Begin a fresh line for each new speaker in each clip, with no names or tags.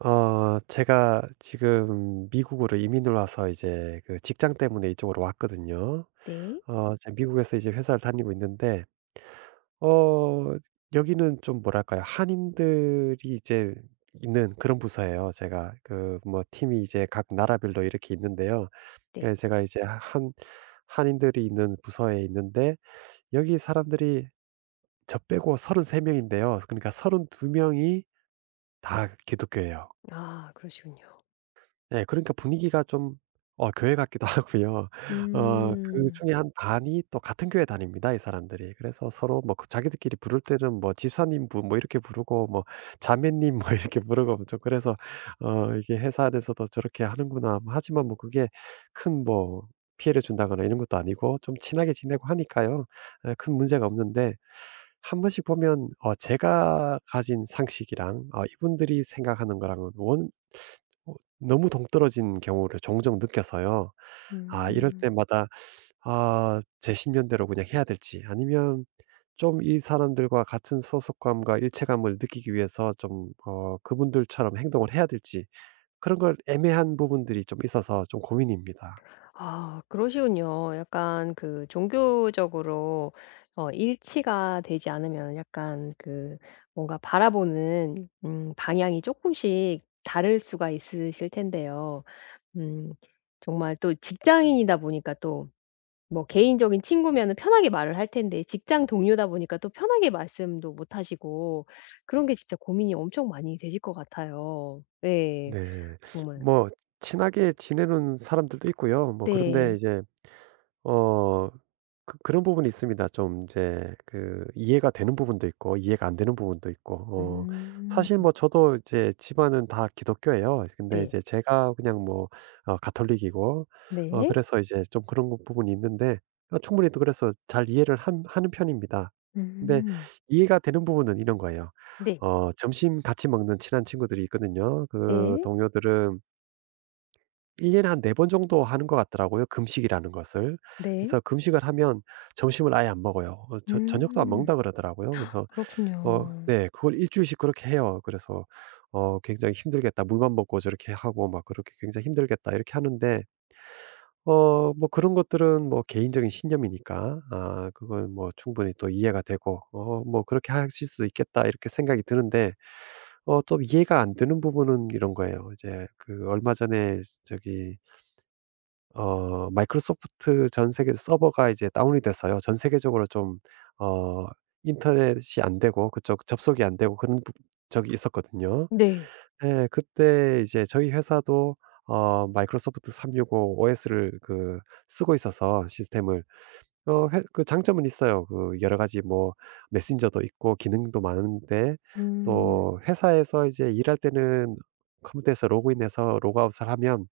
제가 지금 미국으로 이민을 와서 이제 그 직장 때문에 이쪽으로 왔거든요.
네.
제가 미국에서 이제 회사를 다니고 있는데 어 여기는 좀 뭐랄까요? 한인들이 이제 있는 그런 부서예요. 제가 그 뭐 팀이 이제 각 나라별로 이렇게 있는데요.
네.
그래서 제가 이제 한 한인들이 있는 부서에 있는데 여기 사람들이 저 빼고 33 명인데요. 그러니까 32 명이 다 기독교예요.
아 그러시군요.
네, 그러니까 분위기가 좀 교회 같기도 하고요.
음.
그중에 한 반이 또 같은 교회 다닙니다, 이 사람들이. 그래서 서로 뭐그 자기들끼리 부를 때는 뭐 집사님 분 뭐 이렇게 부르고 뭐 자매님 뭐 이렇게 부르고 좀 그래서 '어 이게 회사 안에서도 저렇게 하는구나.' 하지만 뭐 그게 큰 뭐 피해를 준다거나 이런 것도 아니고 좀 친하게 지내고 하니까요. 큰 문제가 없는데 한 번씩 보면 제가 가진 상식이랑 이분들이 생각하는 거랑은 원 어 너무 동떨어진 경우를 종종 느껴서요. 아 이럴
음.
때마다 아 제 신념대로 그냥 해야 될지, 아니면 좀 이 사람들과 같은 소속감과 일체감을 느끼기 위해서 좀 그분들처럼 행동을 해야 될지, 그런 걸 애매한 부분들이 좀 있어서 좀 고민입니다.
아 그러시군요. 약간 그 종교적으로 일치가 되지 않으면 약간 그 뭔가 바라보는 방향이 조금씩 다를 수가 있으실 텐데요. 음 정말 또 직장인이다 보니까 또 뭐 개인적인 친구면은 편하게 말을 할 텐데 직장 동료다 보니까 또 편하게 말씀도 못 하시고 그런 게 진짜 고민이 엄청 많이 되실 것 같아요. 네
네.
정말.
뭐 친하게 지내는 사람들도 있고요. 뭐 그런데
네.
이제 어 그런 부분이 있습니다. 좀 이제 그 이해가 되는 부분도 있고, 이해가 안 되는 부분도 있고.
음.
사실 뭐 저도 이제 집안은 다 기독교예요. 근데
네.
이제 제가 그냥 뭐 가톨릭이고
네.
그래서 이제 좀 그런 거 부분이 있는데 충분히 또 그래서 잘 이해를 하는 편입니다. 근데
음.
이해가 되는 부분은 이런 거예요.
네.
점심 같이 먹는 친한 친구들이 있거든요. 그
네.
동료들은 1 년에 한 4번 정도 하는 것 같더라고요, 금식이라는 것을.
네.
그래서 금식을 하면 점심을 아예 안 먹어요. 저녁도 안
음.
먹는다 그러더라고요. 그래서
그렇군요.
네, 그걸 일 주일씩 그렇게 해요. 그래서 굉장히 힘들겠다. 물만 먹고 저렇게 하고 막 그렇게 굉장히 힘들겠다 이렇게 하는데 뭐 그런 것들은 뭐 개인적인 신념이니까 아 그건 뭐 충분히 또 이해가 되고, 뭐 '그렇게 하실 수도 있겠다.' 이렇게 생각이 드는데 좀 이해가 안 되는 부분은 이런 거예요. 이제 그 얼마 전에 저기 마이크로소프트 전 세계 서버가 이제 다운이 돼서요. 전 세계적으로 좀 어 인터넷이 안 되고 그쪽 접속이 안 되고 그런 부 적이 있었거든요.
네.
예. 그때 이제 저희 회사도 마이크로소프트 365 OS를 그 쓰고 있어서 시스템을, 어 회 그 장점은 있어요. 그 여러 가지 뭐 메신저도 있고 기능도 많은데,
음.
또 회사에서 이제 일할 때는 컴퓨터에서 로그인해서 로그아웃을 하면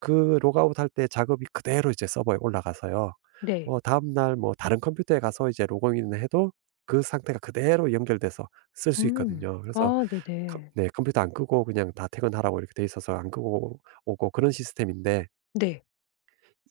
그 로그아웃 할 때 작업이 그대로 이제 서버에 올라가서요.
네.
다음 날 뭐 다른 컴퓨터에 가서 이제 로그인을 해도 그 상태가 그대로 연결돼서 쓸 수
음.
있거든요. 그래서
아
컴
네네.
네, 컴퓨터 안 끄고 그냥 다 퇴근하라고 이렇게 돼 있어서 안 끄고 오고 그런 시스템인데,
네.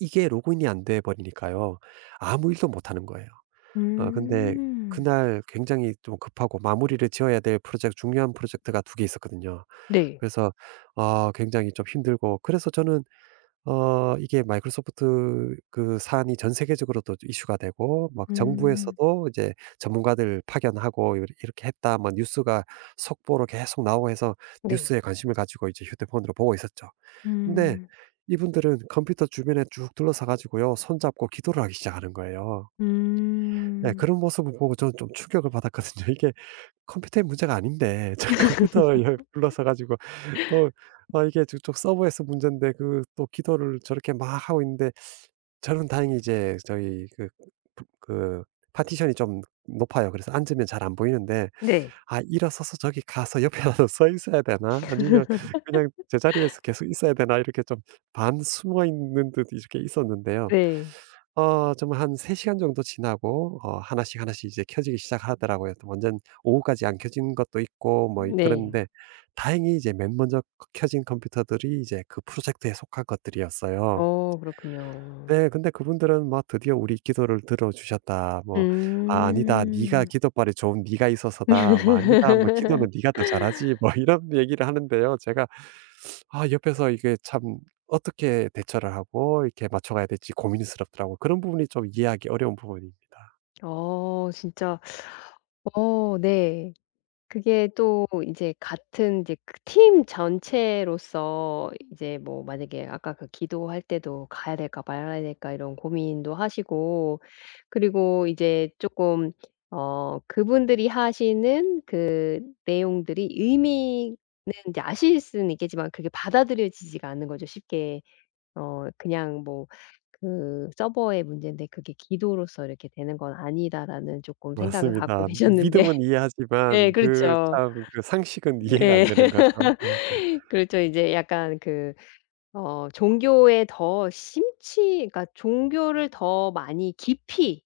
이게 로그인이 안 돼 버리니까요. 아무 일도 못 하는 거예요.
네.
근데
음.
그날 굉장히 좀 급하고 마무리를 지어야 될 프로젝트, 중요한 프로젝트가 두 개 있었거든요.
네.
그래서 아 굉장히 좀 힘들고, 그래서 저는 이게 마이크로소프트 그 사안이 전 세계적으로도 이슈가 되고 막
음.
정부에서도 이제 전문가들 파견하고 이렇게 했다." 막 뉴스가 속보로 계속 나오고 해서,
네.
뉴스에 관심을 가지고 이제 휴대폰으로 보고 있었죠. 근데
음.
이분들은 컴퓨터 주변에 쭉 둘러싸 가지고요, 손잡고 기도를 하기 시작하는 거예요. 예,
음.
그런 모습을 보고 저는 좀 충격을 받았거든요. 이게 컴퓨터의 문제가 아닌데 저 컴퓨터에 둘러싸 가지고, 또 아 이게 저쪽 서버에서 문젠데 그 또 기도를 저렇게 막 하고 있는데, 저는 다행히 이제 저희 그 부 그 파티션이 좀 높아요. 그래서 앉으면 잘 안 보이는데,
네.
'아 일어서서 저기 가서 옆에라도 서 있어야 되나? 아니면 그냥 제자리에서 계속 있어야 되나?' 이렇게 좀 반 숨어 있는 듯 이렇게 있었는데요.
네.
정말 한 3 시간 정도 지나고 하나씩, 하나씩 이제 켜지기 시작하더라고요. 또 완전 오후까지 안 켜진 것도 있고 뭐 이
네.
그랬는데, 다행히 이제 맨 먼저 켜 켜진 컴퓨터들이 이제 그 프로젝트에 속한 것들이었어요.
어 그렇군요.
네. 근데 그분들은 막 드디어 "우리 기도를 들어 주셨다." 뭐 "아 니다, 네가
음.
기도발에 좋은 네가 있어서다." 뭐 "아니다. 뭐 기도는 네가 더 잘하지." 뭐 이런 얘기를 하는데요. 제가 아 옆에서 이게 참 어떻게 대처를 하고 이렇게 맞춰가야 될지 고민스럽더라고요. 그런 부분이 좀 이해하기 어려운 부분입니다.
진짜 네. 그게 또 이제 같은 이제 그 팀 전체로서 이제 뭐 만약에 아까 그 기도할 때도 '가야 될까 말아야 될까.' 이런 고민도 하시고 그리고 이제 조금 그분들이 하시는 그 내용들이 의미는 이제 아실 수는 있겠지만 그게 받아들여지지가 않는 거죠 쉽게. 그냥 뭐 그 '서버의 문제인데 그게 기도로서 이렇게 되는 건 아니다.'라는 조금 생각을 갖고
맞습니다.
계셨는데
믿음은 이해하지만
네
그
그렇죠.
참 그 상식은 이해가 안
예.
되는 거죠. 네.
그렇죠. 이제 약간 그 종교에 더 심취 그러니까 종교를 더 많이 깊이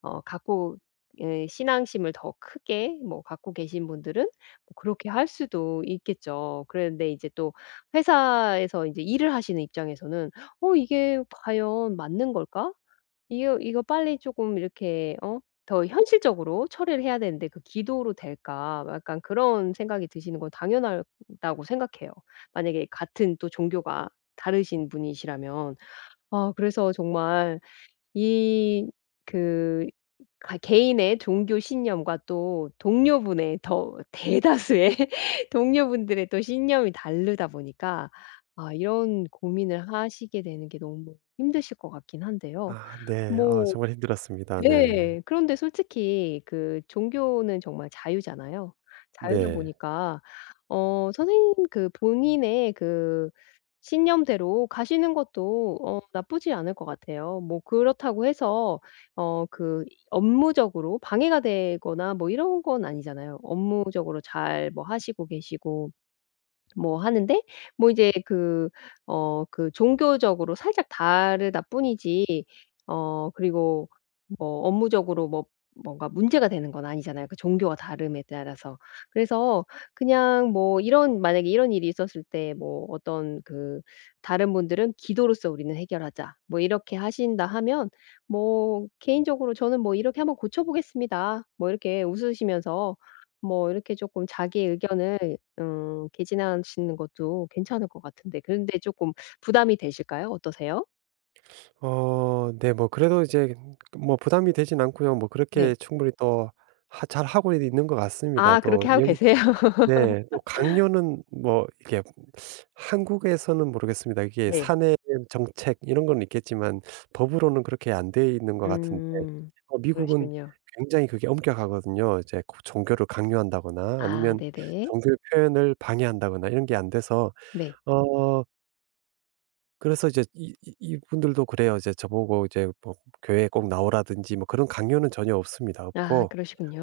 어 갖고 예 신앙심을 더 크게 뭐 갖고 계신 분들은 뭐 그렇게 할 수도 있겠죠. 그런데 이제 또 회사에서 이제 일을 하시는 입장에서는 '어 이게 과연 맞는 걸까?' 이거 이거 빨리 조금 이렇게 더 현실적으로 처리를 해야 되는데 '그 기도로 될까?' 뭐 약간 그런 생각이 드시는 건 당연하다고 생각해요. 만약에 같은 또 종교가 다르신 분이시라면. 아 그래서 정말 이 그 가 개인의 종교 신념과 또 동료분의 더 대다수의 동료분들의 또 신념이 다르다 보니까 아 이런 고민을 하시게 되는 게 너무 힘드실 것 같긴 한데요.
아 네. 아
뭐
정말 힘들었습니다. 네.
네. 그런데 솔직히 그 종교는 정말 자유잖아요. 자유다
네.
보니까 선생님 그 본인의 그 신념대로 가시는 것도 나쁘지 않을 것 같아요. 뭐 그렇다고 해서 어 그 업무적으로 방해가 되거나 뭐 이런 건 아니잖아요. 업무적으로 잘 뭐 하시고 계시고 뭐 하는데 뭐 이제 그 종교적으로 살짝 다르다 뿐이지 그리고 뭐 업무적으로 뭐 뭔가 문제가 되는 건 아니잖아요, 그 종교가 다름에 따라서. 그래서 그냥 뭐 이런 만약에 이런 일이 있었을 때 뭐 어떤 그 다른 분들은 "기도로써 우리는 해결하자." 뭐 이렇게 하신다 하면 뭐 개인적으로 저는 뭐 "이렇게 한번 고쳐 보겠습니다." 뭐 이렇게 웃으시면서 뭐 이렇게 조금 자기의 의견을 개진하시는 것도 괜찮을 것 같은데 그런데 조금 부담이 되실까요? 어떠세요?
네. 뭐 그래도 이제 뭐 부담이 되진 않고요. 뭐 그렇게
네.
충분히 또 하 잘하고 있는 것 같습니다.
아
또
그렇게 하고
여기.
계세요?
네. 또 강요는 뭐 이게, 한국에서는 모르겠습니다. 이게
네.
사내 정책 이런 건 있겠지만 법으로는 그렇게 안 돼 있는 것 같은데,
음.
미국은
그러시군요.
굉장히 그게 엄격하거든요. 이제 그 종교를 강요한다거나
아
아니면
네네.
종교의 표현을 방해한다거나 이런 게 안 돼서,
네.
어 그래서 이제 이 이 이분들도 그래요. 이제 저보고 이제 뭐 교회에 꼭 나오라든지 뭐 그런 강요는 전혀 없습니다.
아
없고,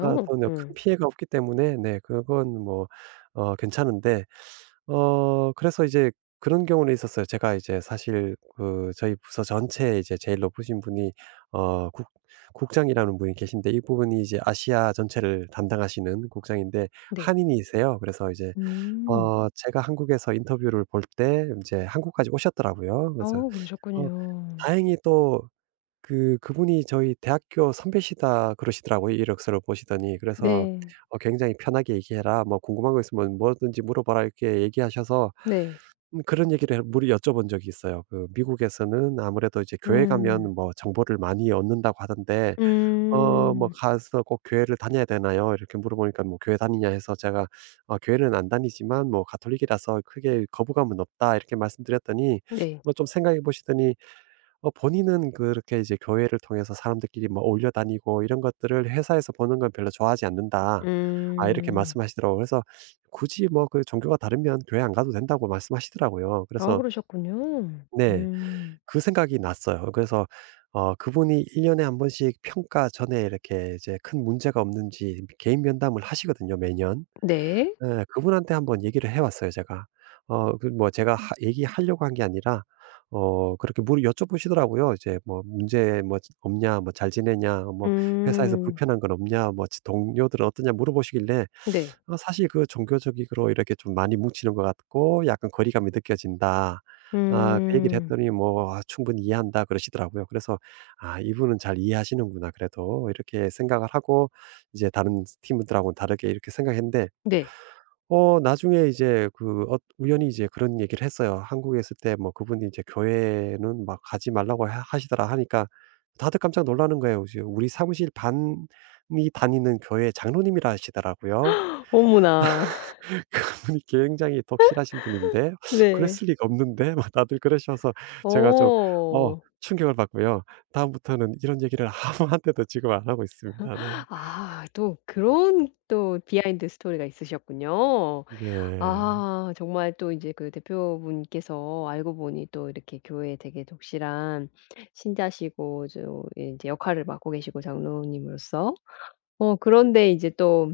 아 또 네 큰
음.
피해가 없기 때문에 네 그건 뭐 괜찮은데, 그래서 이제 그런 경우는 있었어요. 제가 이제 사실 그 저희 부서 전체에 이제 제일 높으신 분이 어 국 국장이라는 분이 계신데, 이분이 이제 아시아 전체를 담당하시는 국장인데
네.
한인이세요. 그래서 이제
음.
제가 한국에서 인터뷰를 볼 때 이제 한국까지 오셨더라고요. 그래서
어
어
그러셨군요.
다행히 또 그분이 저희 대학교 선배시다 그러시더라고요, 이력서를 보시더니. 그래서
네.
굉장히 "편하게 얘기해라. 뭐 궁금한 거 있으면 뭐든지 물어봐라." 이렇게 얘기하셔서,
네.
그런 얘기를 해 물어 여쭤본 적이 있어요. 그 미국에서는 아무래도 이제 교회
음.
가면 뭐 정보를 많이 얻는다고 하던데 뭐
음.
"가서 꼭 교회를 다녀야 되나요?" 이렇게 물어보니까, 뭐 "교회 다니냐?" 해서 제가 "어 교회는 안 다니지만 뭐 가톨릭이라서 크게 거부감은 없다." 이렇게 말씀드렸더니,
네.
뭐 좀 생각해 보시더니 본인은 그렇게 이제 교회를 통해서 사람들끼리 뭐 올려 다니고 이런 것들을 회사에서 보는 건 별로 좋아하지 않는다. 아 이렇게
음.
말씀하시더라고요. 그래서 굳이 뭐 그 종교가 다르면 교회 안 가도 된다고 말씀하시더라고요.
아
그래서
그러셨군요.
네.
음.
그 생각이 났어요. 그래서 그분이 일 년에 한 번씩 평가 전에 이렇게 이제 큰 문제가 없는지 개인 면담을 하시거든요, 매년.
네.
예. 그분한테 한번 얘기를 해 봤어요 제가. 그 뭐 제가 하 얘기하려고 한 게 아니라, 그렇게 물 여쭤보시더라고요. 이제 뭐 "문제 뭐 지 없냐? 뭐 잘 지내냐? 뭐 회사에서
음.
불편한 건 없냐? 뭐 지 동료들은 어떠냐?" 물어보시길래,
네.
사실 그 종교적으로 이렇게 좀 많이 뭉치는 것 같고 약간 거리감이 느껴진다, 아 그 얘기를
음.
했더니 뭐 "아 충분히 이해한다." 그러시더라고요. 그래서 '아 이분은 잘 이해하시는구나 그래도.' 이렇게 생각을 하고 이제 다른 팀들하고는 다르게 이렇게 생각했는데,
네.
나중에 이제 그 우연히 이제 그런 얘기를 했어요. 한국에 있을 때 뭐 그분이 이제 "교회는 막 가지 말라고 하 하시더라." 하니까, 다들 깜짝 놀라는 거예요. 이제 우리 사무실 반이 다니는 교회 장로님이라 하시더라고요.
어머나.
그분이 굉장히 독실하신 분인데
네.
"그랬을 리가 없는데." 막 다들 그러셔서, 제가 좀 어
어.
충격을 받고요. 다음부터는 이런 얘기를 아무한테도 지금 안 하고 있습니다. 네.
아 또 그런 또 비하인드 스토리가 있으셨군요.
네.
아 정말 또 이제 그 대표분께서 알고 보니 또 이렇게 교회에 되게 독실한 신자시고 좀이제 역할을 맡고 계시고 장로님으로서. 어 그런데 이제 또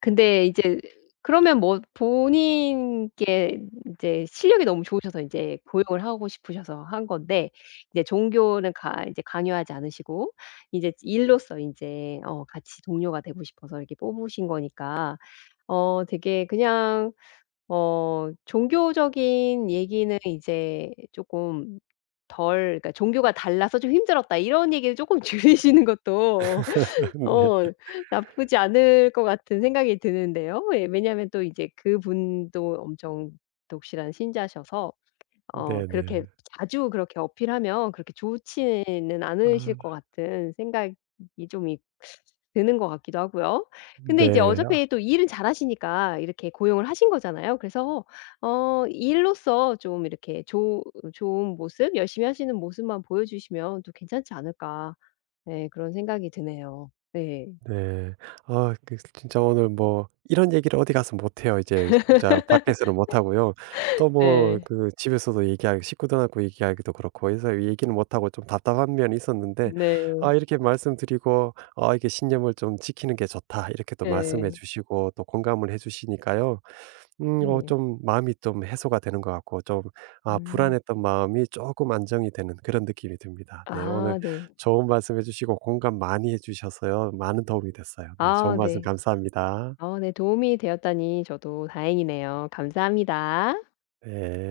근데 이제 그러면 뭐 본인께 이제 실력이 너무 좋으셔서 이제 고용을 하고 싶으셔서 한 건데 이제 종교는 가 이제 강요하지 않으시고 이제 일로서 인제 같이 동료가 되고 싶어서 이렇게 뽑으신 거니까 어 되게 그냥 어 종교적인 얘기는 이제 쪼끔 덜 그러니까 "종교가 달라서 좀 힘들었다." 이런 얘기를 쪼끔 줄이시는 것도
네.
어 나쁘지 않을 것 같은 생각이 드는데요. 예 왜냐하면 또 이제 그분도 엄청 독실한 신자셔서
네네.
그렇게 자주 그렇게 어필하면 그렇게 좋지는 않으실 것
아
같은 생각이 좀 있 드는 것 같기도 하고요. 근데 이제
네.
어차피 또 일은 잘하시니까 이렇게 고용을 하신 거잖아요. 그래서 일로서 좀 이렇게 좋 좋은 모습 열심히 하시는 모습만 보여주시면 또 괜찮지 않을까 네, 그런 생각이 드네요. 네.
네. 아 그 진짜 오늘 뭐 이런 얘기를 어디 가서 못 해요. 이제 진짜 밖에서는 못 하고요. 또 뭐
네.
그 집에서도 얘기하기, 식구들하고 얘기하기도 그렇고 해서 이 얘기는 못 하고 좀 답답한 면이 있었는데,
네.
아 이렇게 말씀드리고 "아 이게 신념을 좀 지키는 게 좋다." 이렇게 또 말씀해
예.
주시고 또 공감을 해 주시니까요,
네.
좀 마음이 좀 해소가 되는 것 같고 좀, 아
음.
불안했던 마음이 조금 안정이 되는 그런 느낌이 듭니다. 네, 오늘
아 네.
좋은 말씀해 주시고 공감 많이 해 주셔서요, 많은 도움이 됐어요. 네, 좋은
아
말씀
네.
감사합니다.
아 네 도움이 되었다니 저도 다행이네요. 감사합니다.
네.